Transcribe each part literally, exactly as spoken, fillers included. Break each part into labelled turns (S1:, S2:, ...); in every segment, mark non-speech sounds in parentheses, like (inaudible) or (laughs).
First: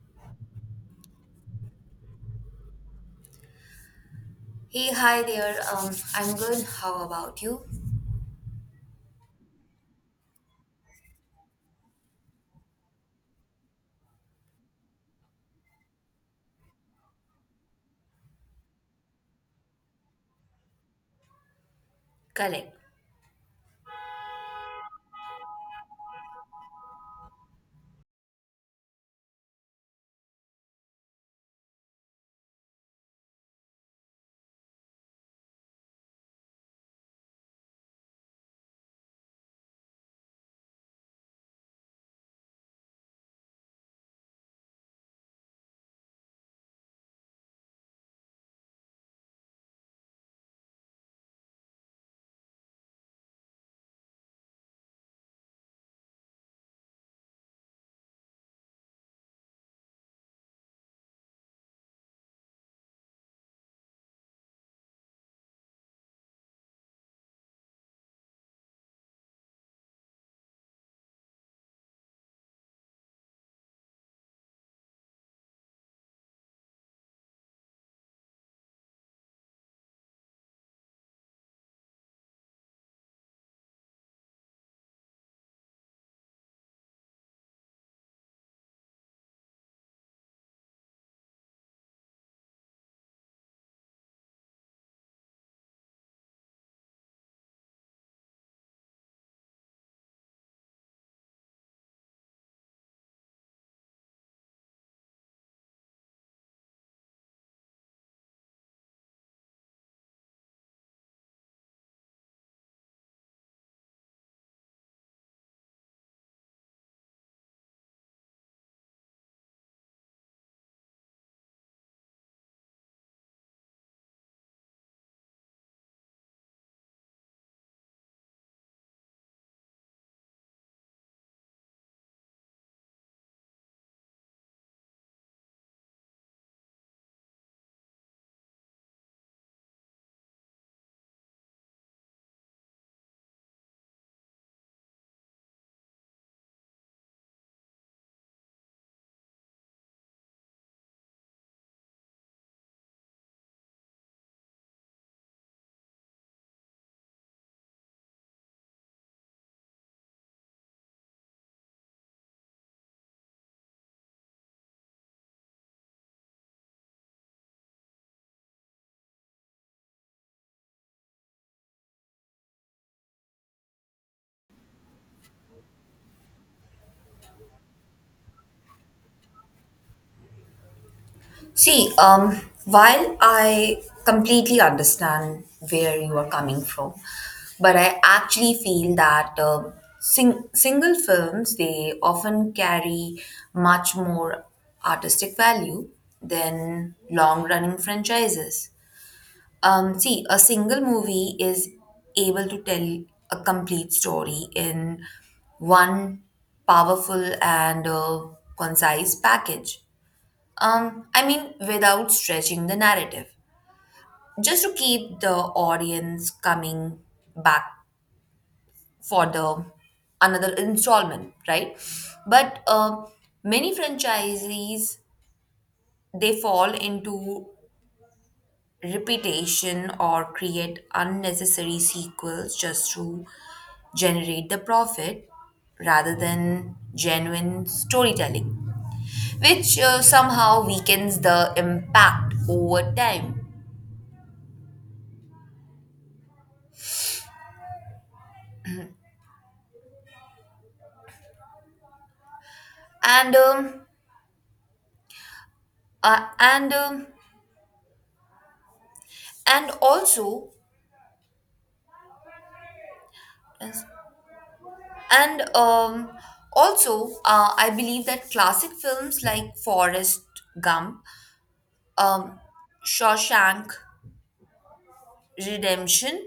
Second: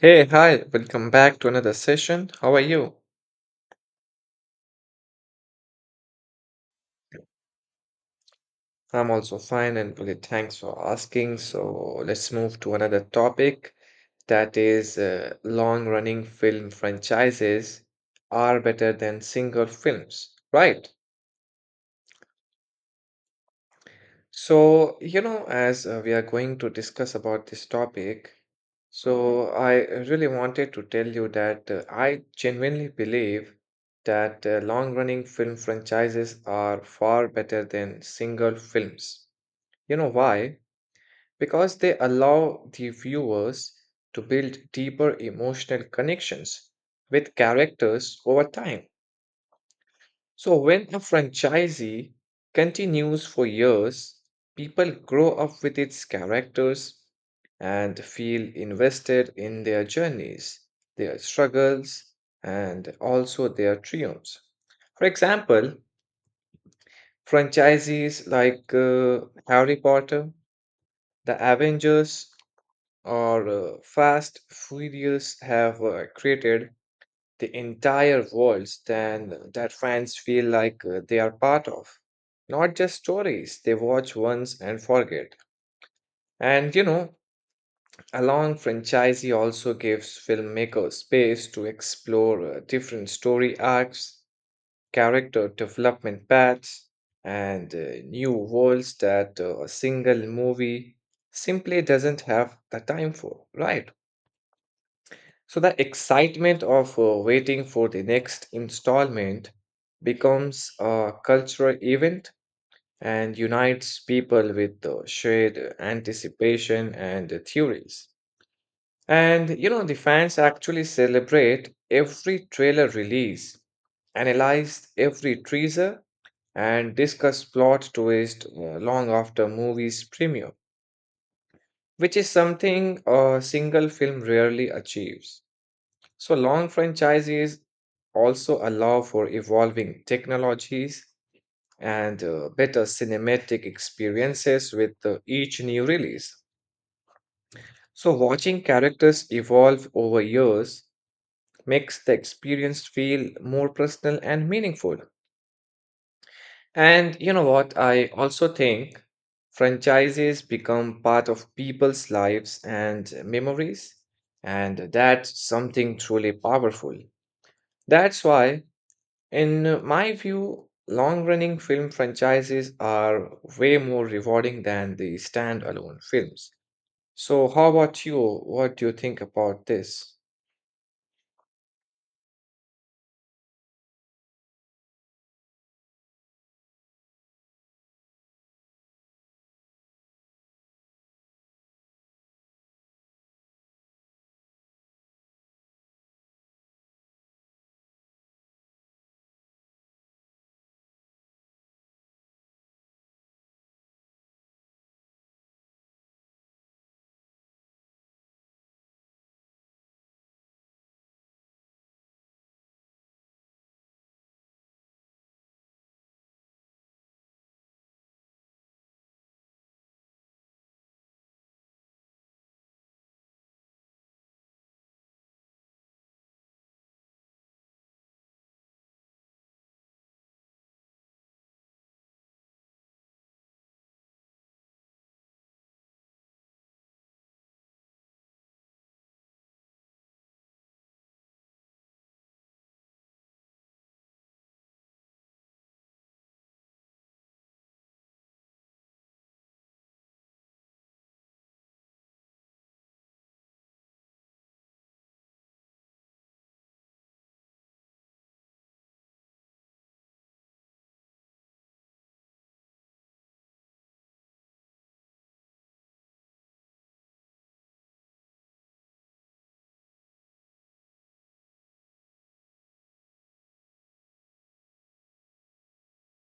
S1: Hey, hi, welcome back to another session. How are you?
S2: Hey, hi there. Um, I'm good. How about you?
S1: I'm also fine and really thanks for asking. So let's move to another topic that is uh, long running film franchises are better than single films, right?
S2: Correct.
S1: So, you know, as uh, we are going to discuss about this topic, so I really wanted to tell you that uh, I genuinely believe that uh, long-running film franchises are far better than single films. You know why? Because they allow the viewers to build deeper emotional connections with characters over time. So, when a franchisee continues for years, people grow up with its characters and feel invested in their journeys, their struggles, and also their triumphs. For example, franchisees like uh, Harry Potter, the Avengers, or uh, Fast Furious have uh, created the entire world stand that fans feel like uh, they are part of. Not just stories they watch once and forget. And you know, a long franchise also gives filmmakers space to explore uh, different story arcs, character development paths, and uh, new worlds that uh, a single movie simply doesn't have the time for, right? So the excitement of uh, waiting for the next installment becomes a cultural event and unites people with uh, shared uh, anticipation and uh, theories. And you know, the fans actually celebrate every trailer release, analyze every teaser, and discuss plot twist uh, long after movie's premiere, which is something a single film rarely achieves. So long franchises also allow for evolving technologies and uh, better cinematic experiences with uh, each new release. So watching characters evolve over years makes the experience feel more personal and meaningful. And you know what? I also think franchises become part of people's lives and memories, and that's something truly powerful. That's why, in my view, long running film franchises are way more rewarding than the standalone films. So, how about you? What do you think about this?
S2: See, um, while I completely understand where you are coming from, but I actually feel that um sing- single films they often carry much more artistic value than long-running franchises. Um, see, a single movie is able to tell a complete story in one powerful and uh, concise package. Um, I mean, without stretching the narrative, just to keep the audience coming back for the another installment, right? But uh, many franchisees they fall into repetition or create unnecessary sequels just to generate the profit rather than genuine storytelling, which uh, somehow weakens the impact over time. And um, uh, and um, and also yes, and um, also uh, I believe that classic films like Forrest Gump, um, Shawshank Redemption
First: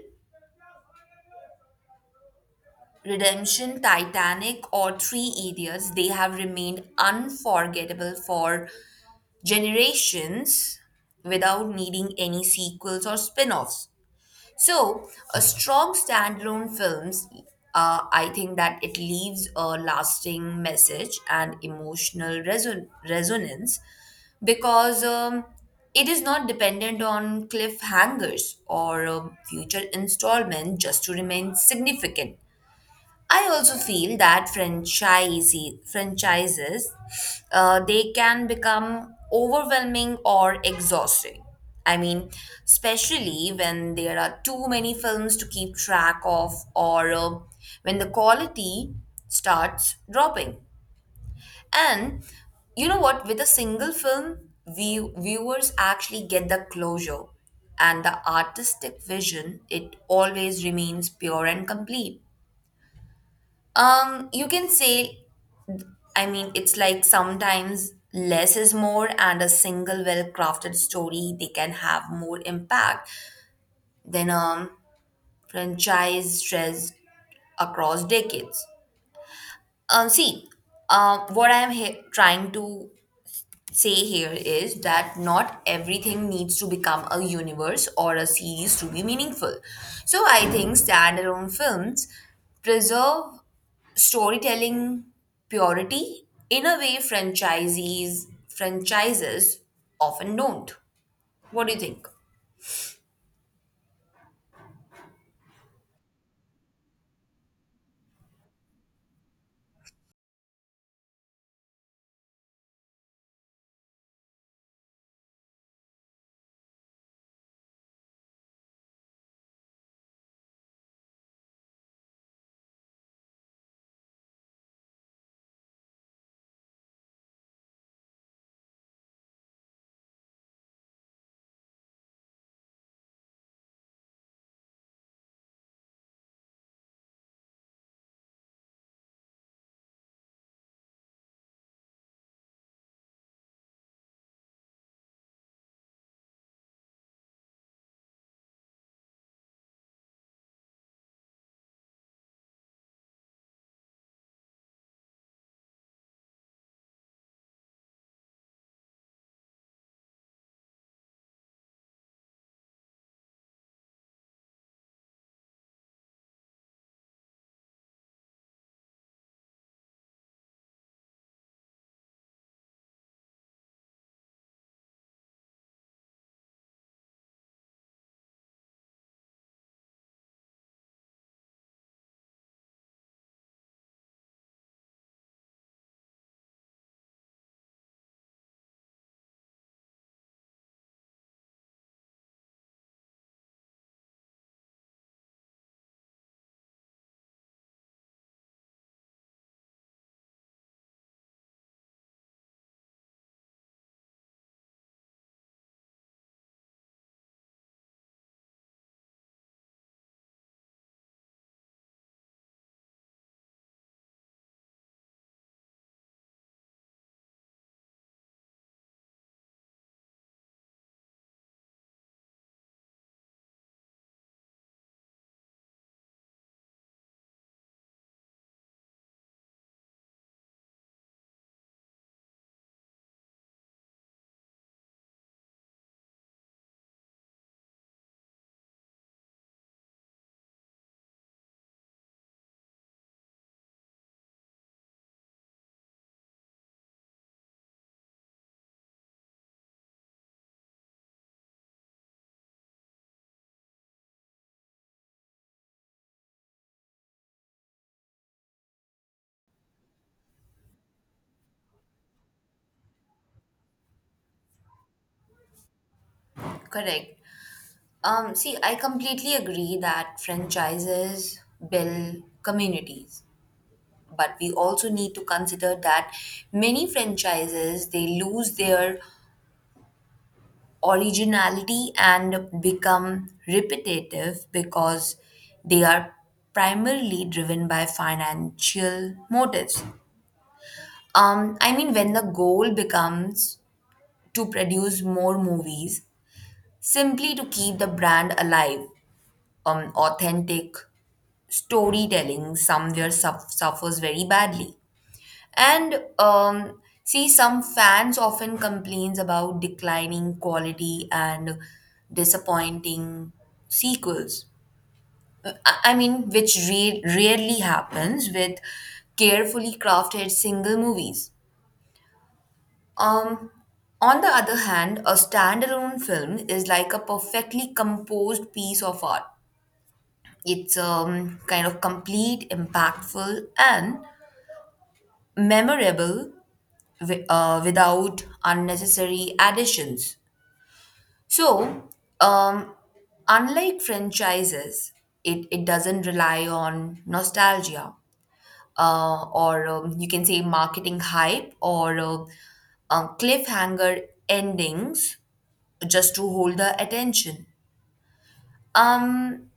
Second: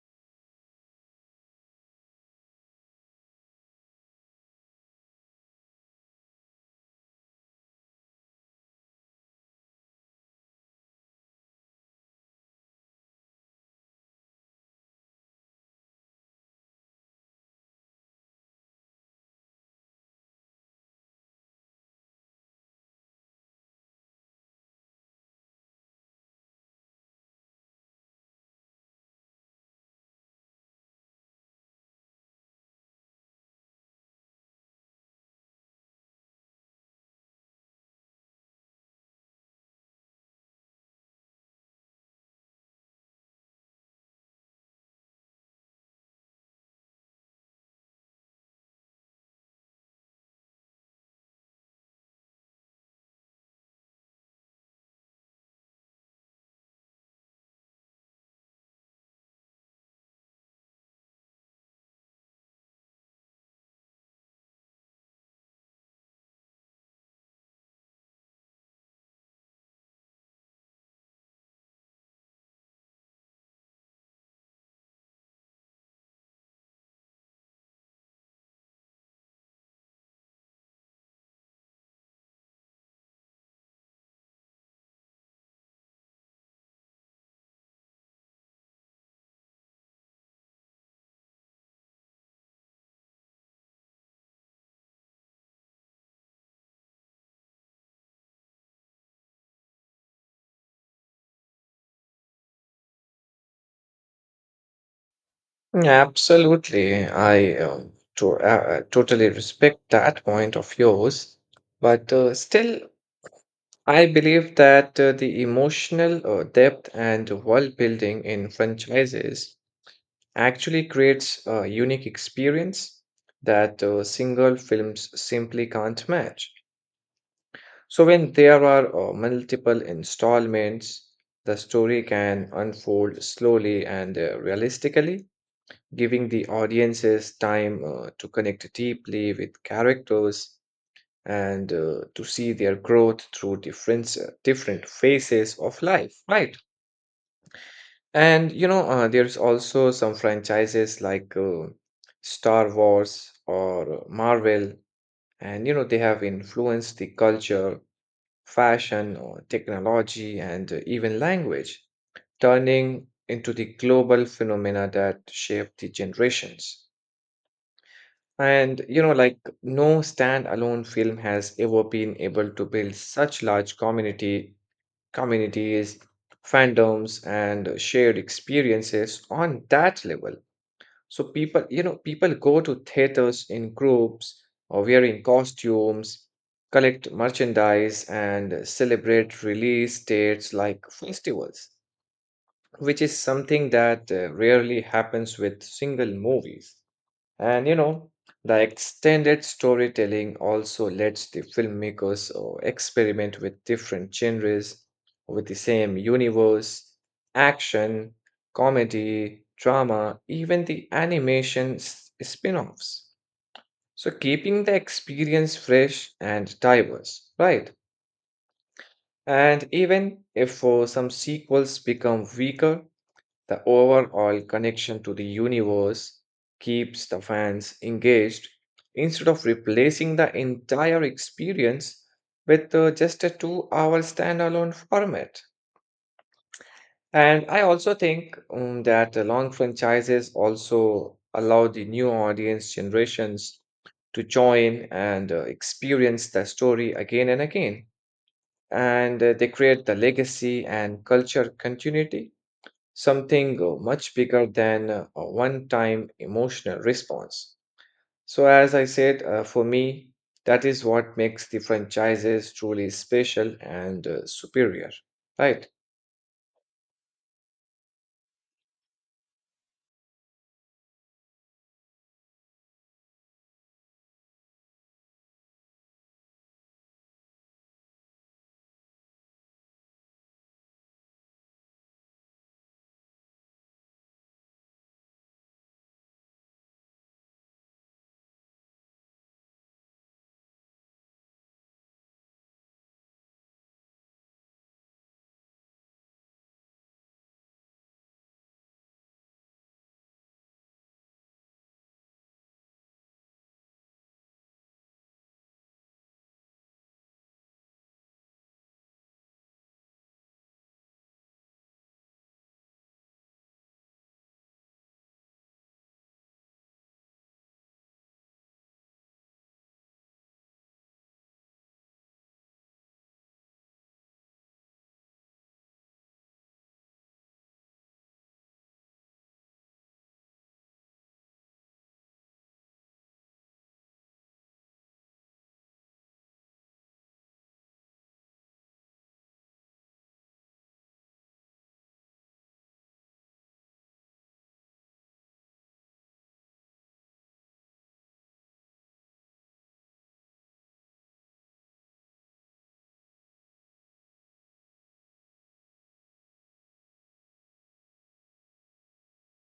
S2: Redemption, Titanic, or Three Idiots, they have remained unforgettable for generations without needing any sequels or spin offs. So, a strong standalone films, uh, I think that it leaves a lasting message and emotional reson- resonance because um, it is not dependent on cliffhangers or um, future installment just to remain significant. I also feel that franchisee franchises uh, they can become overwhelming or exhausting. I mean, especially when there are too many films to keep track of, or uh, when the quality starts dropping. And you know what? With a single film, view- viewers actually get the closure, and the artistic vision it always remains pure and complete. Um, you can say, I mean, it's like sometimes less is more, and a single well-crafted story they can have more impact than a franchise stretched across decades. Um, see, um, what I'm he- trying to say here is that not everything needs to become a universe or a series to be meaningful. So I think standalone films preserve storytelling purity in a way franchisees franchises often don't. What do you think?
S1: Mm, Absolutely. I um, to, uh, uh, totally respect that point of yours. But uh, still, I believe that uh, the emotional uh, depth and world building in franchises actually creates a unique experience that uh, single films simply can't match. So, when there are uh, multiple installments, the story can unfold slowly and uh, realistically, giving the audiences time uh, to connect deeply with characters and uh, to see their growth through different, different phases of life, right? And you know, uh, there's also some franchises like uh, Star Wars or Marvel, and you know, they have influenced the culture, fashion, or technology, and uh, even language, turning into the global phenomena that shape the generations. And you know, like no standalone film has ever been able to build such large community communities, fandoms, and shared experiences on that level. So people, you know, people go to theaters in groups or wearing costumes, collect merchandise, and celebrate release dates like festivals, which is something that uh, rarely happens with single movies. And you know, the extended storytelling also lets the filmmakers uh, experiment with different genres with the same universe, action, comedy, drama, even the animation s- spin-offs. So keeping the experience fresh and diverse, right? And even if uh, some sequels become weaker, the overall connection to the universe keeps the fans engaged instead of replacing the entire experience with uh, just a two hour standalone format. And I also think um, that the long franchises also allow the new audience generations to join and uh, experience the story again and again. And uh, they create the legacy and culture continuity, something uh, much bigger than uh, a one time emotional response. So, as I said, uh, for me, that is what makes the franchises truly special and uh, superior, right?
S2: Correct. Um, see, I completely agree that franchises build communities, but we also need to consider that many franchises they lose their originality and become repetitive because they are primarily driven by financial motives. Um, I mean, when the goal becomes to produce more movies simply to keep the brand alive, um, authentic storytelling somewhere suff suffers very badly. And um, see, some fans often complains about declining quality and disappointing sequels. I I mean, which re- rarely happens with carefully crafted single movies. Um, on the other hand, a standalone film is like a perfectly composed piece of art. It's um, kind of complete, impactful, and memorable wi- uh, without unnecessary additions. So, um, unlike franchises, it, it doesn't rely on nostalgia uh, or um, you can say marketing hype or uh, uh, cliffhanger endings just to hold the attention. Um,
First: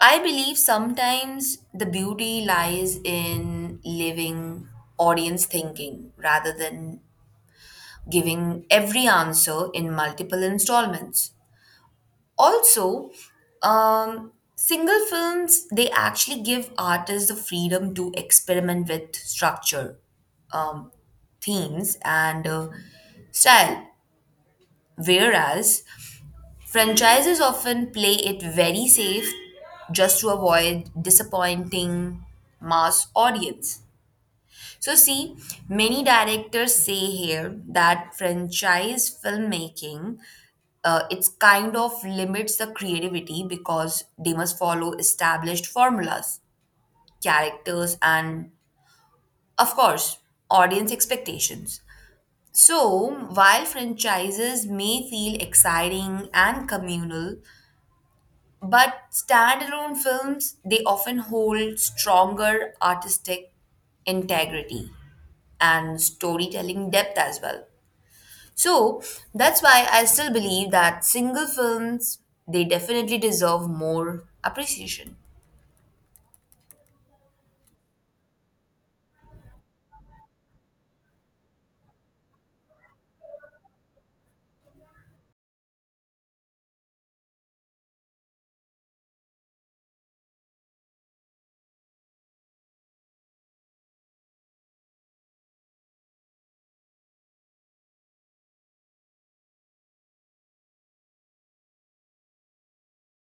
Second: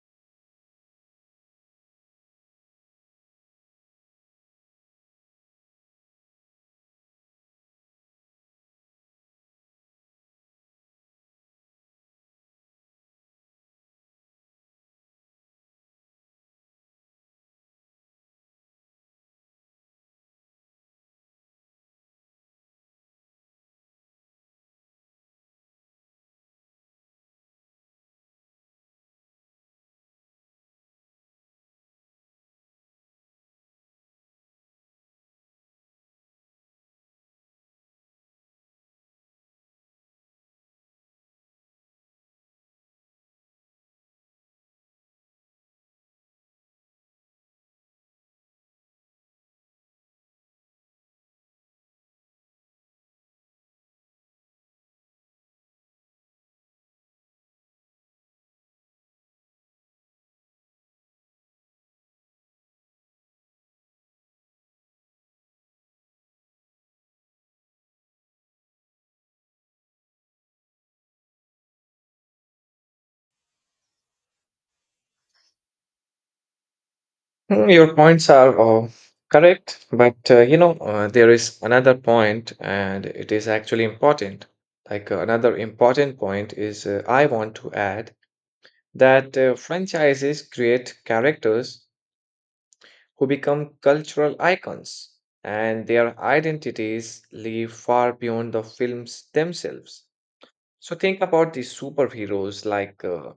S2: I believe sometimes the beauty lies in living audience thinking rather than giving every answer in multiple installments. Also, um, single films they actually give artists the freedom to experiment with structure, um, themes, and uh, style. Whereas franchises often play it very safe just to avoid disappointing mass audience. So see, many directors say here that franchise filmmaking uh, it's kind of limits the creativity because they must follow established formulas, characters and of course, audience expectations. So, while franchises may feel exciting and communal, but standalone films, they often hold stronger artistic integrity and storytelling depth as well. So that's why I still believe that single films, they definitely deserve more appreciation.
S1: Mm, Your points are uh, correct, but uh, you know, uh, there is another point, and it is actually important. Like uh, another important point is, uh, I want to add that uh, franchises create characters who become cultural icons, and their identities live far beyond the films themselves. So, think about the superheroes like uh,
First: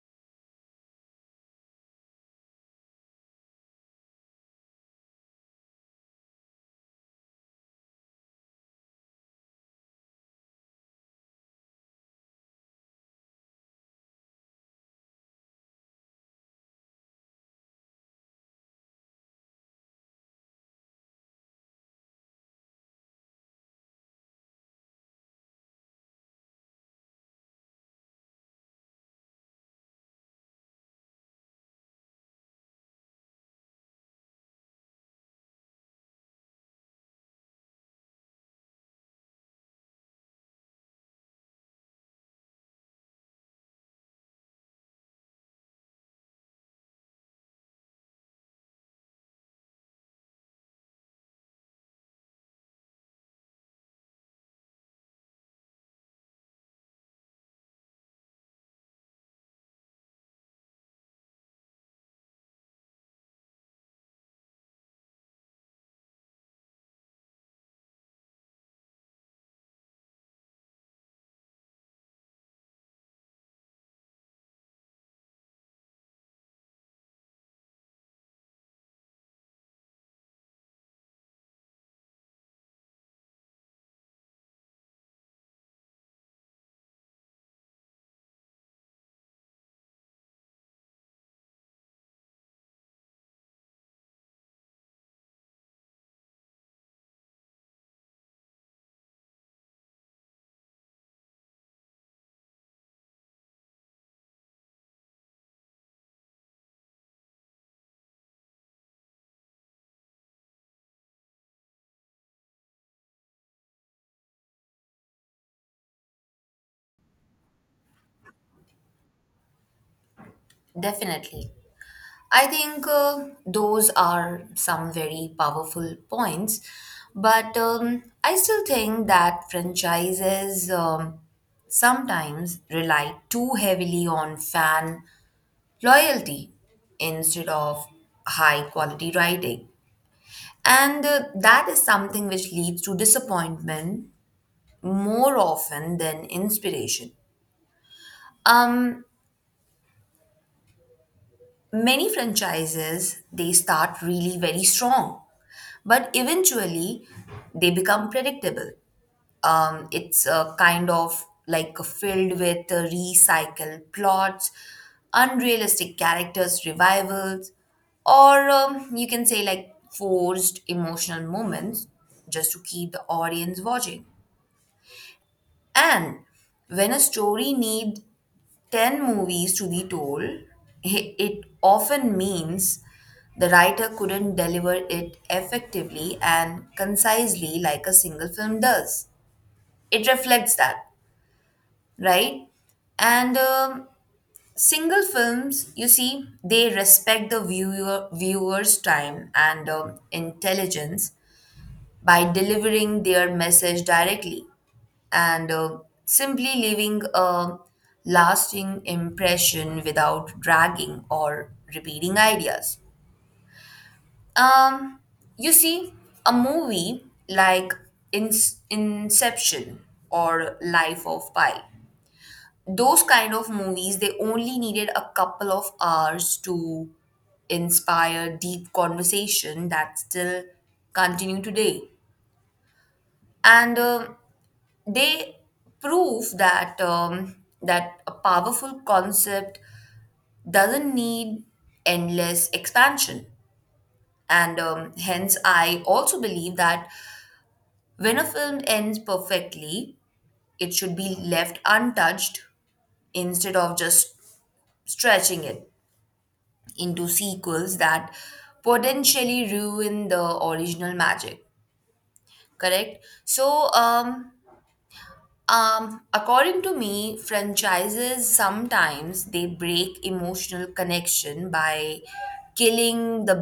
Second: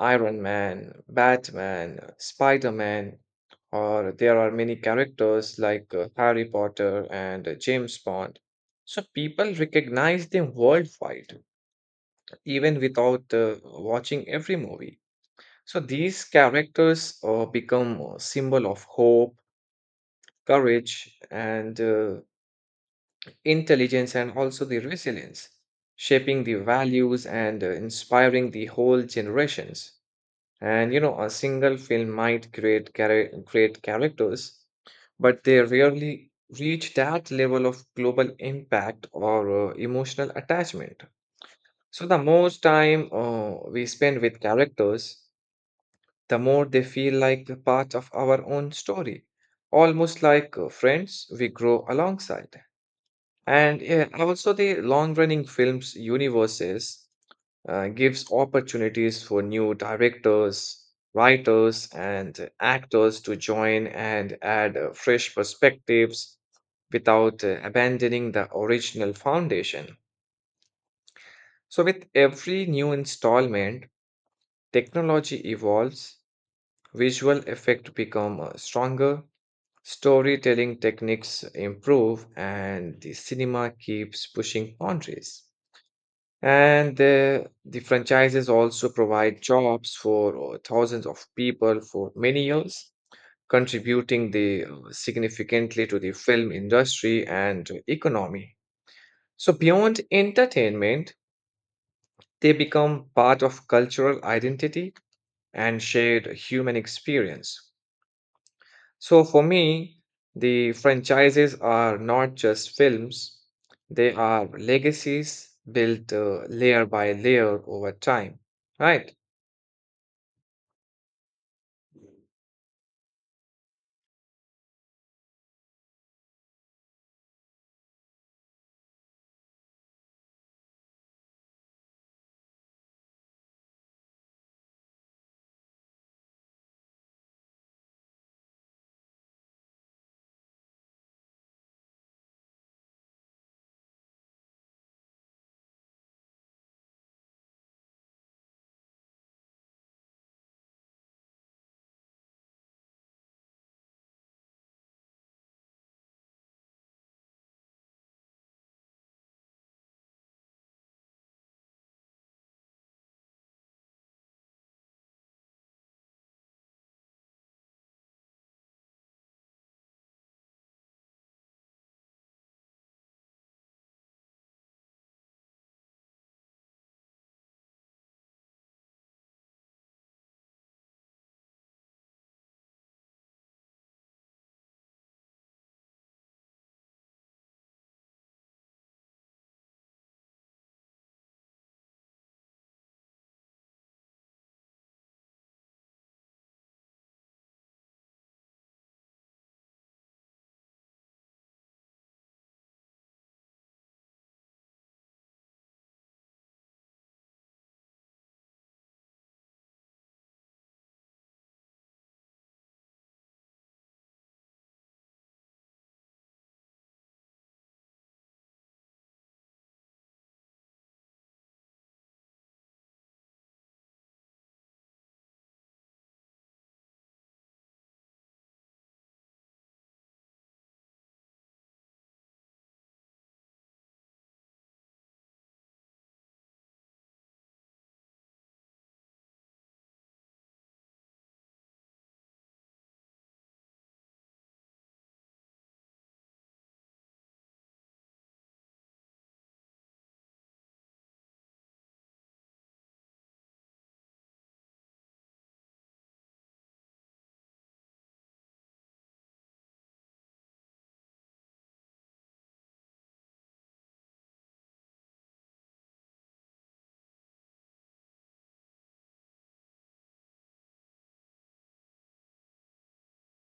S1: Iron Man, Batman, Spider Man, or there are many characters like uh, Harry Potter and uh, James Bond. So, people recognize them worldwide, even without uh, watching every movie. So, these characters uh, become a symbol of hope, courage, and uh, intelligence, and also the resilience, shaping the values and uh, inspiring the whole generations. And you know, a single film might create chara- great characters, but they rarely reach that level of global impact or uh, emotional attachment. So the more time uh, we spend with characters, the more they feel like a part of our own story, almost like uh, friends we grow alongside. And yeah, also the long-running films universes uh, gives opportunities for new directors, writers, and actors to join and add uh, fresh perspectives without uh, abandoning the original foundation. So with every new installment, technology evolves, visual effects become uh, stronger, storytelling techniques improve, and the cinema keeps pushing boundaries. And the the franchises also provide jobs for uh, thousands of people for many years, contributing the, uh, significantly to the film industry and economy. So, beyond entertainment, they become part of cultural identity and shared human experience. So, for me, the franchises are not just films, they are legacies built uh, layer by layer over time, right?
S2: Definitely. I think uh, those are some very powerful points, but um, I still think that franchises um, sometimes rely too heavily on fan loyalty instead of high quality writing. And uh, that is something which leads to disappointment more often than inspiration. Um, Many franchises they start really very strong, but eventually they become predictable. Um, it's a kind of like filled with uh, recycled plots, unrealistic characters, revivals, or um, you can say like forced emotional moments just to keep the audience watching. And when a story needs ten movies to be told, (laughs) it it often means the writer couldn't deliver it effectively and concisely like a single film does. It reflects that, right? And um, single films, you see, they respect the viewer viewer's time and um, intelligence by delivering their message directly and uh, simply leaving a lasting impression without dragging or repeating ideas. Um, you see, a movie like In- Inception or Life of Pi, those kind of movies they only needed a couple of hours to inspire deep conversation that still continue today, and um they prove that um, that a powerful concept doesn't need endless expansion. And um, hence I also believe that when a film ends perfectly it should be left untouched instead of just stretching it into sequels that potentially ruin the original magic, correct? So um um according to me, franchises sometimes they break emotional connection by killing the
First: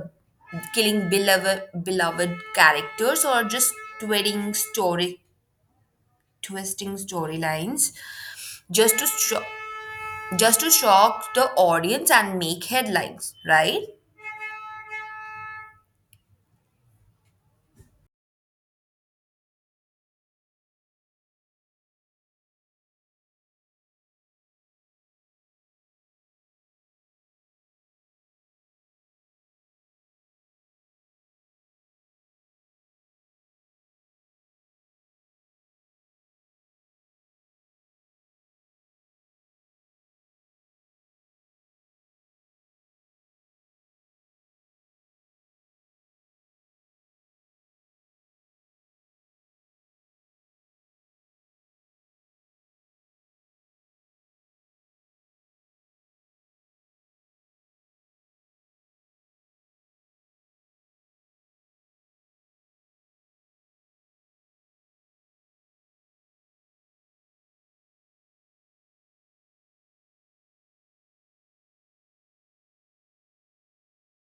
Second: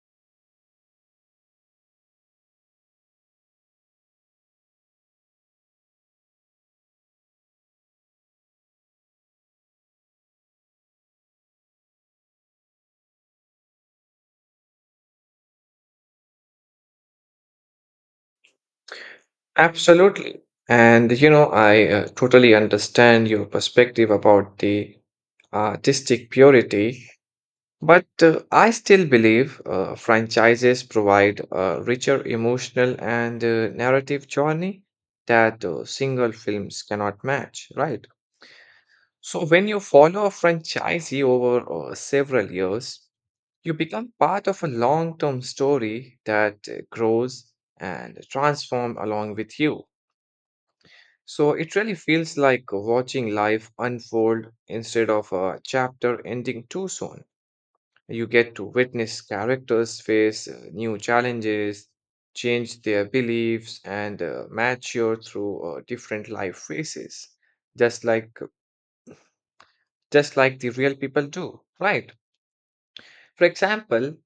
S2: killing beloved beloved characters or just twisting story twisting storylines just to sho- just to shock the audience and make headlines, right?
S1: Absolutely. And you know, I uh, totally understand your perspective about the artistic purity, but uh, I still believe uh, franchises provide a richer emotional and uh, narrative journey that uh, single films cannot match, right? So when you follow a franchisee over uh, several years, you become part of a long-term story that uh, grows and transforms along with you. So it really feels like watching life unfold instead of a chapter ending too soon. You get to witness characters face uh, new challenges, change their beliefs, and uh, mature through uh, different life phases, just like just like the real people do, right? For example,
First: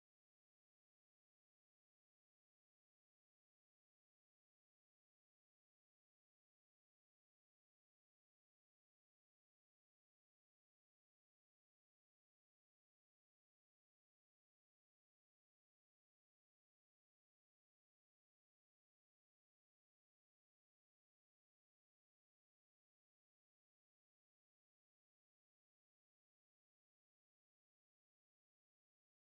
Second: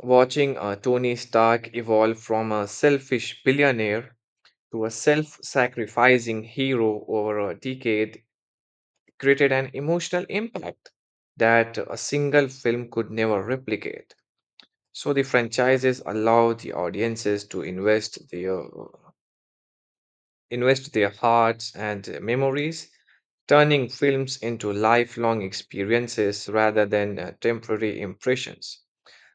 S1: watching uh, Tony Stark evolve from a selfish billionaire to a self-sacrificing hero over a decade created an emotional impact that a single film could never replicate. So the franchises allow the audiences to invest their invest their hearts and memories, turning films into lifelong experiences rather than uh, temporary impressions.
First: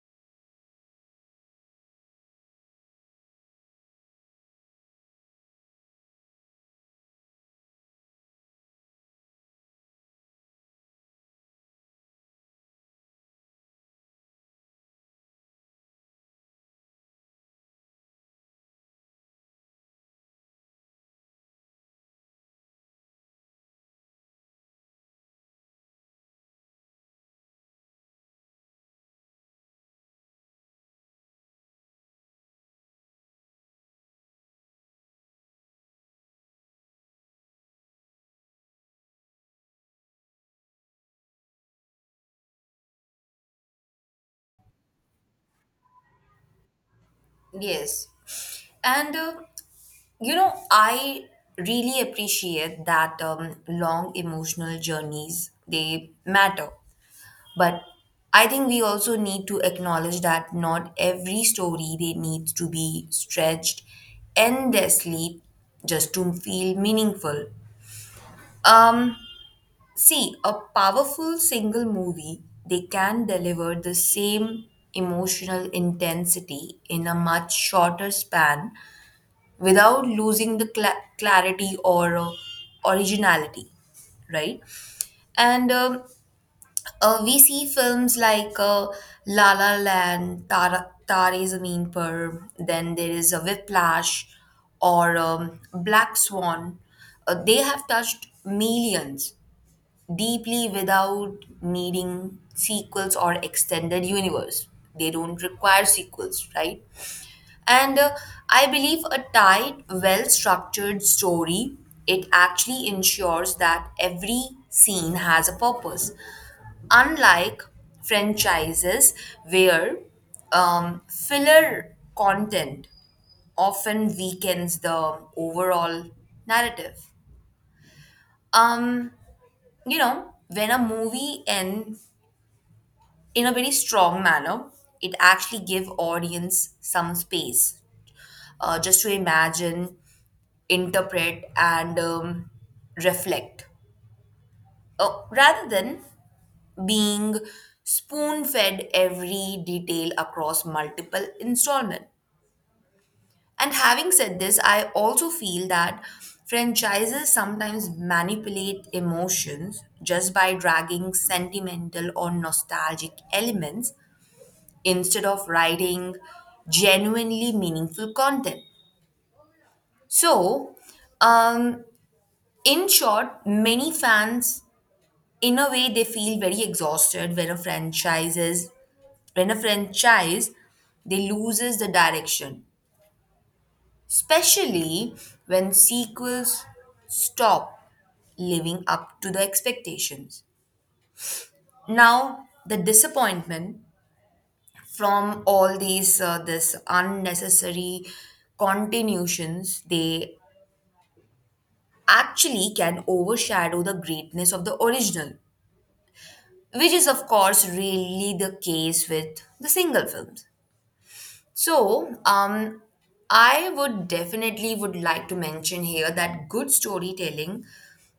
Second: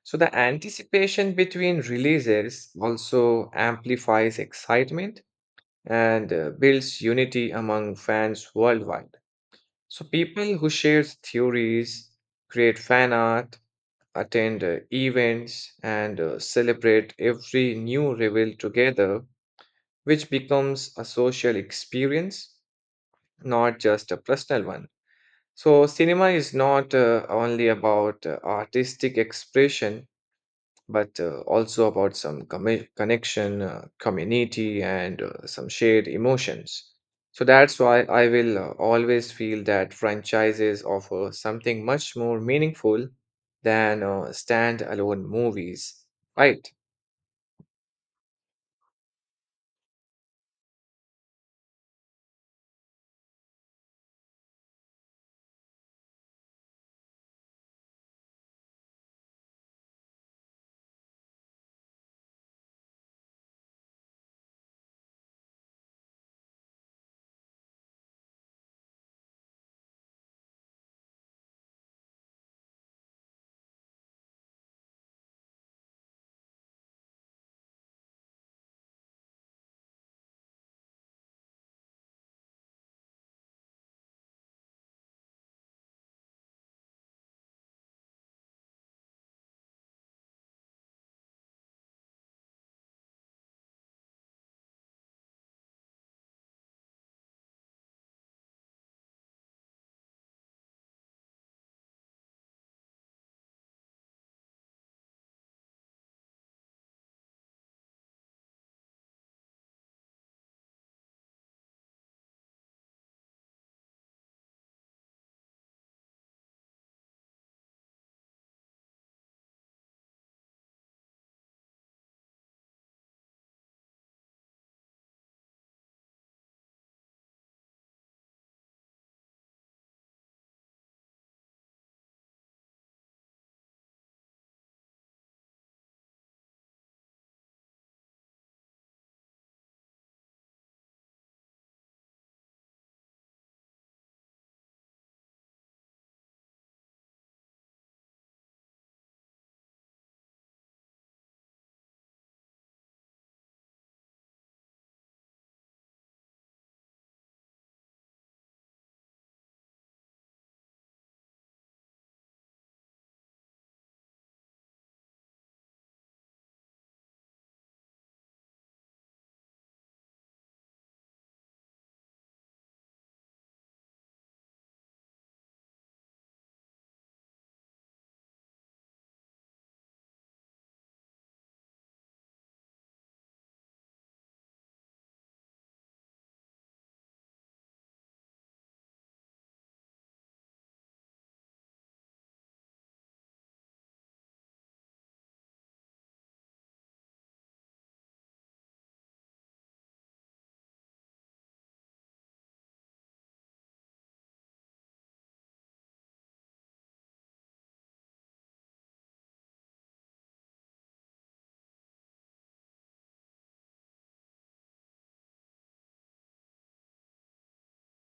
S1: So the anticipation between releases also amplifies excitement and uh, builds unity among fans worldwide. So people who share theories, create fan art, attend uh, events, and uh, celebrate every new reveal together, which becomes a social experience, not just a personal one. So cinema is not uh, only about uh, artistic expression, but uh, also about some commi- connection, uh, community, and uh, some shared emotions. So that's why I will uh, always feel that franchises offer something much more meaningful than uh, standalone movies, right?
S2: Yes. And uh, you know, I really appreciate that um, long emotional journeys, they matter. But I think we also need to acknowledge that not every story they needs to be stretched endlessly just to feel meaningful. Um, See, a powerful single movie, they can deliver the same emotional intensity in a much shorter span without losing the cla clarity or uh, originality, right? And um, uh, we see films like uh, La La Land, Tara, Tare Zameen Par, then there is a Whiplash or um, Black Swan. Uh, they have touched millions deeply without needing sequels or extended universe. They don't require sequels, right? And uh, I believe a tight, well structured story, it actually ensures that every scene has a purpose. Unlike franchises where um, filler content often weakens the overall narrative. Um, you know, when a movie ends in a very strong manner, it actually give audience some space uh, just to imagine, interpret and um, reflect uh, rather than being spoon fed every detail across multiple installments. And having said this, I also feel that franchises sometimes manipulate emotions just by dragging sentimental or nostalgic elements instead of writing genuinely meaningful content. So, um, in short, many fans in a way they feel very exhausted when a franchises when a franchise they loses the direction, especially when sequels stop living up to the expectations. Now the disappointment from all these uh, this unnecessary continuations they actually can overshadow the greatness of the original, which is of course really the case with the single films. So, um, I would definitely would like to mention here that good storytelling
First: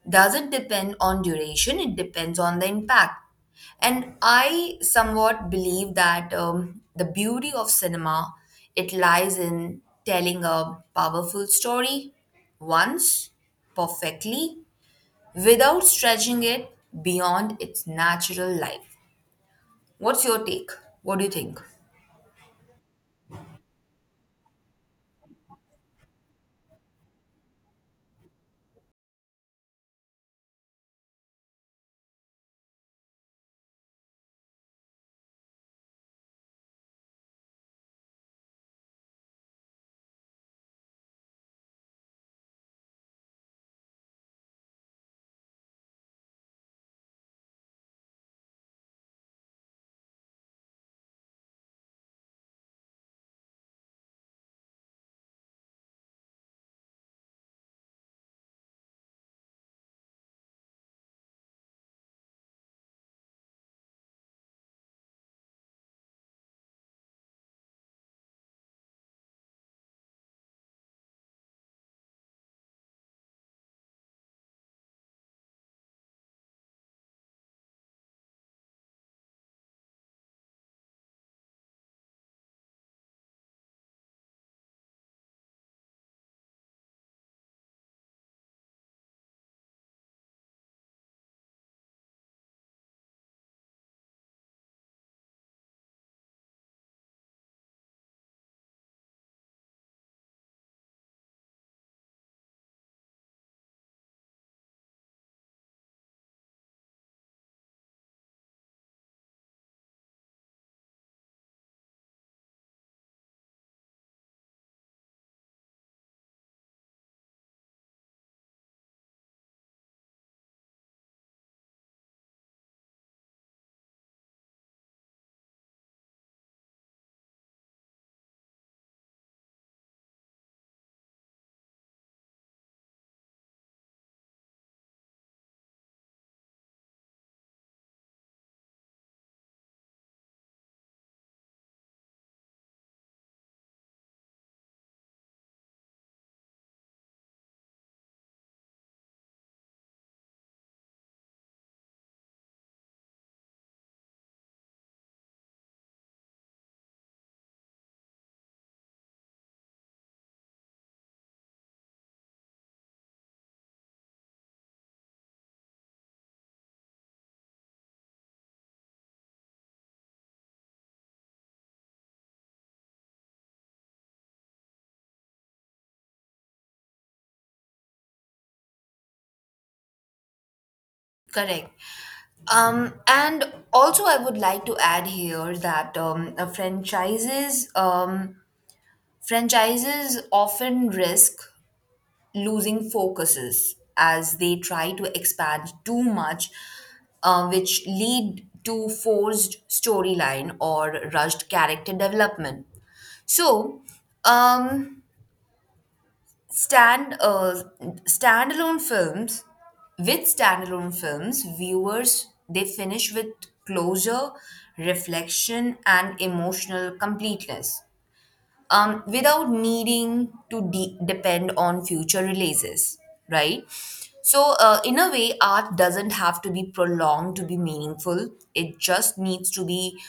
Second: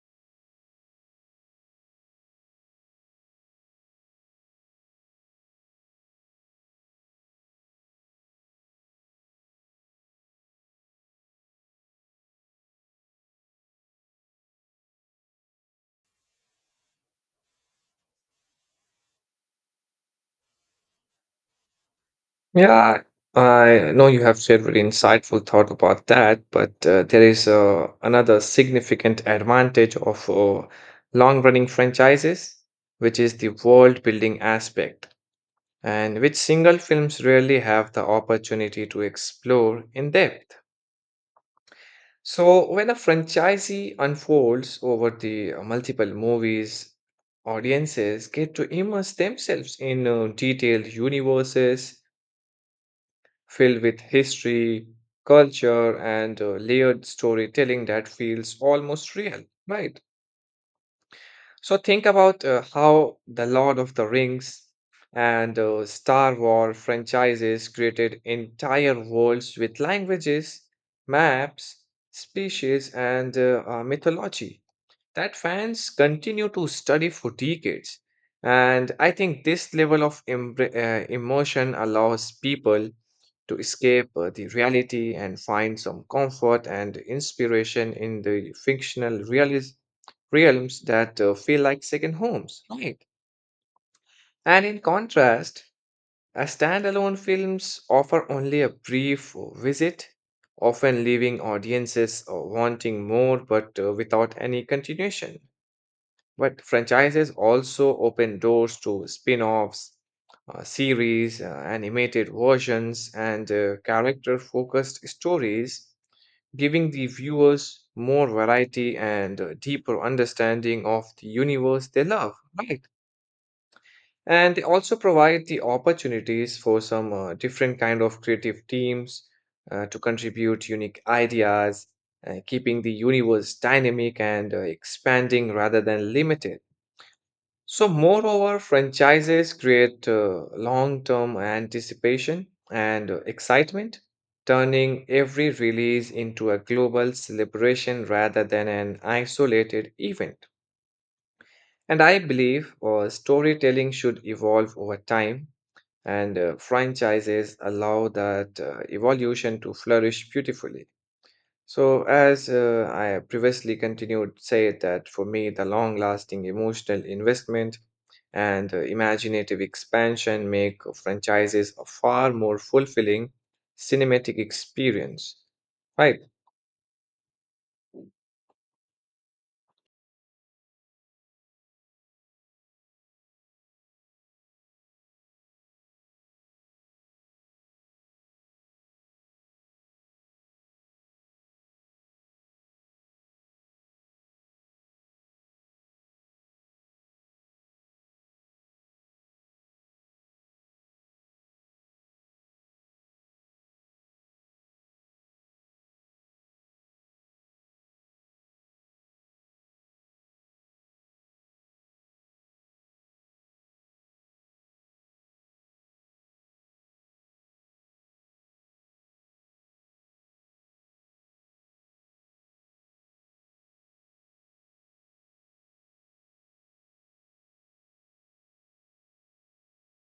S2: doesn't depend on duration, it depends on the impact. And I somewhat believe that um, the beauty of cinema, it lies in telling a powerful story once, perfectly, without stretching it beyond its natural life. What's your take? What do you think?
S1: Yeah, I know you have shared very insightful thought about that, but uh, there is uh, another significant advantage of uh, long-running franchises, which is the world-building aspect and which single films rarely have the opportunity to explore in depth. So, when a franchisee unfolds over the uh, multiple movies, audiences get to immerse themselves in uh, detailed universes filled with history, culture, and uh, layered storytelling that feels almost real, right? So think about uh, how the Lord of the Rings and uh, Star Wars franchises created entire worlds with languages, maps, species, and uh, uh, mythology that fans continue to study for decades. And I think this level of imbr- uh, immersion allows people to escape uh, the reality and find some comfort and inspiration in the fictional realis- realms that uh, feel like second homes, right? And in contrast, uh, standalone films offer only a brief visit, often leaving audiences uh, wanting more but uh, without any continuation. But franchises also open doors to spin offs, uh, series, uh, animated versions, and uh, character focused stories, giving the viewers more variety and uh, deeper understanding of the universe they love, right? And they also provide the opportunities for some uh, different kind of creative teams uh, to contribute unique ideas, uh, keeping the universe dynamic and uh, expanding rather than limited. So, moreover, franchises create uh, long term anticipation and uh, excitement, turning every release into a global celebration rather than an isolated event. And I believe uh, storytelling should evolve over time, and uh, franchises allow that uh, evolution to flourish beautifully. So, as uh, I previously continued, say that for me, the long-lasting emotional investment and uh, imaginative expansion make franchises a far more fulfilling cinematic experience, right?
S2: Correct. Um, and also, I would like to add here that um, uh, franchises um, franchises often risk losing focuses as they try to expand too much, uh, which lead to forced storyline or rushed character development. So, um, stand uh, standalone films, with standalone films viewers they finish with closure, reflection and emotional completeness, um, without needing to de- depend on future releases, right? So, uh, in a way, art doesn't have to be prolonged to be meaningful. It just needs to be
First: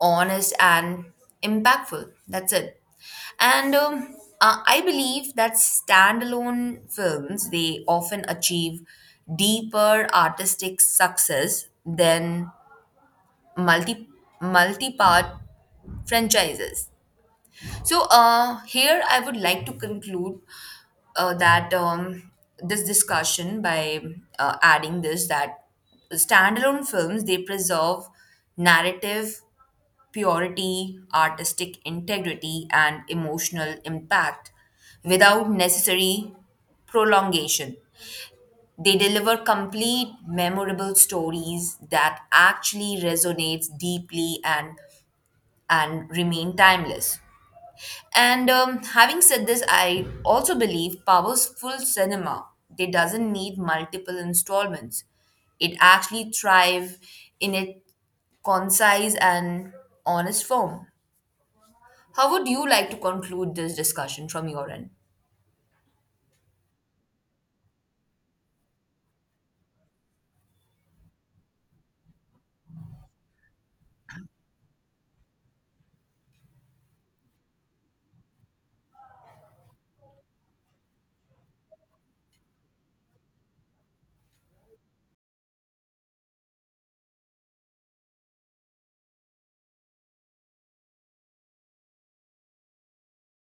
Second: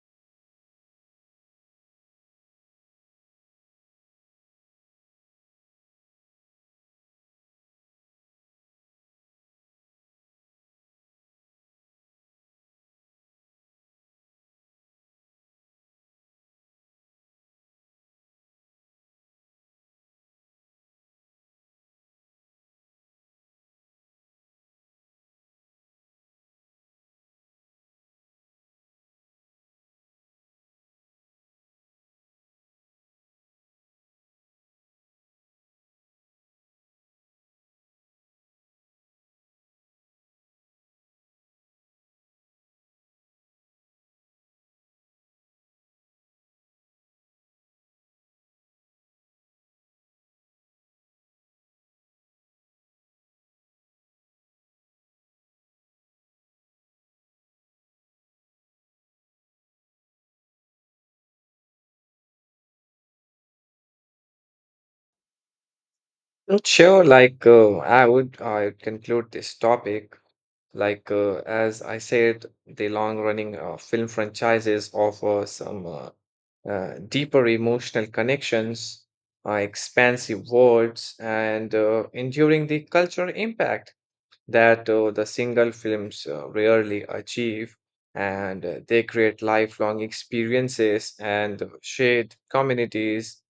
S2: honest and impactful. That's it. And um, uh, I believe that standalone films they often achieve deeper artistic success than multi multi part franchises. So uh, here I would like to conclude uh, that um, this discussion by uh, adding this that standalone films they preserve narrative purity, artistic integrity, and emotional impact without necessary prolongation. They deliver complete, memorable stories that actually resonates deeply and and remain timeless. And um, having said this, I also believe powerful cinema they doesn't need multiple installments. It actually thrive in its concise and honest form. How would you like to conclude this discussion from your end?
S1: Mm, Sure, like uh, I would I would conclude this topic. Like uh, as I said, the long-running uh, film franchises offer some uh, uh, deeper emotional connections, uh, expansive worlds, and uh, enduring the cultural impact that uh, the single films uh, rarely achieve. And uh, they create lifelong experiences and uh, shared communities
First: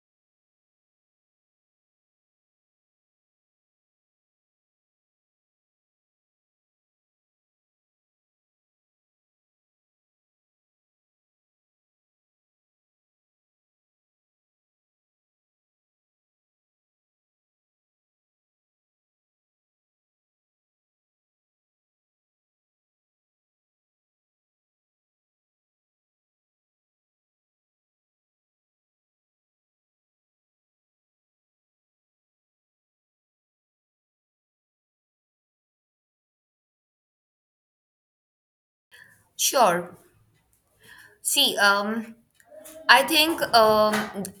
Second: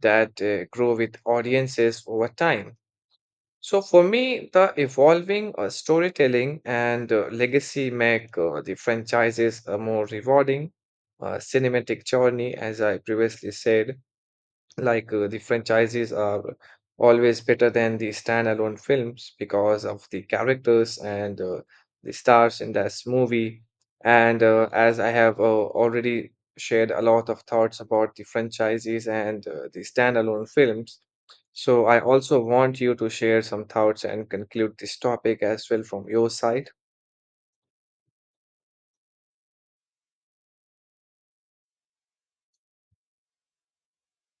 S1: that uh, grow with audiences over time. So for me, the evolving uh, storytelling and uh, legacy make uh, the franchises a more rewarding, uh, cinematic journey, as I previously said. Like uh, the franchises are always better than the standalone films because of the characters and uh, the stars in this movie. And uh, as I have uh, already shared a lot of thoughts about the franchises and uh, the standalone films, so I also want you to share some thoughts and conclude this topic as well from your side.
S2: Sure. See, um, I think um,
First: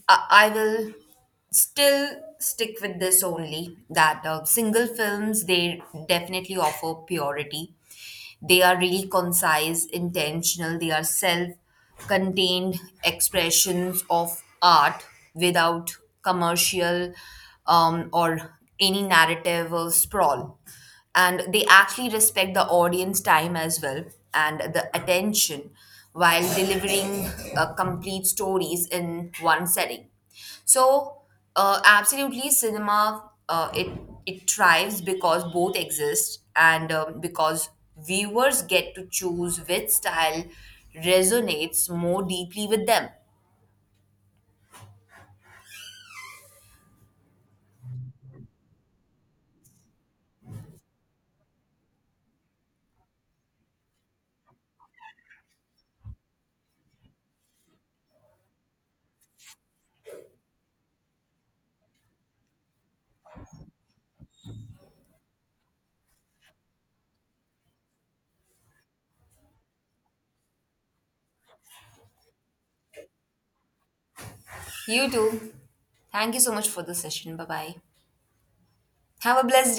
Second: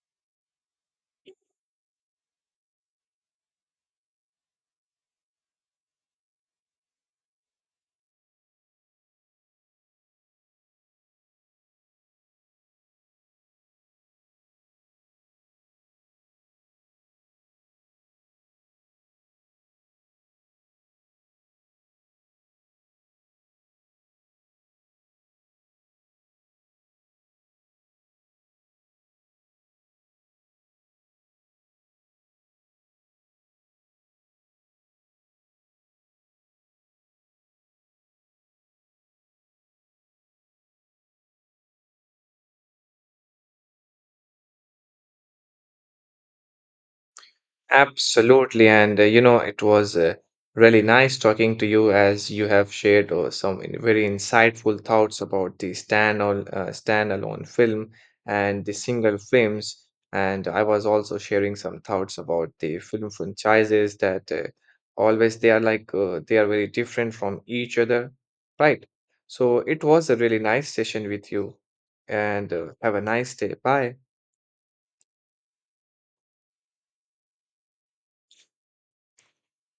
S2: I I will still stick with this only that uh, single films they definitely offer purity. They are really concise, intentional. They are self-contained expressions of art without commercial, um, or any narrative or sprawl, and they actually respect the audience time as well and the attention while delivering uh, complete stories in one setting. So uh, absolutely, cinema uh, it it thrives because both exist, and um, because viewers get to choose which style resonates more deeply with them.
S1: Absolutely. And uh, you know, it was uh, really nice talking to you as you have shared uh, some in- very insightful thoughts about the stand al- uh, standalone film and the single films. And I was also sharing some thoughts about the film franchises that uh, always they are like uh, they are very different from each other, right? So it was a really nice session with you, and uh, have a nice day. Bye.
S2: You too, thank you so much for the session. Bye bye. Have a blessed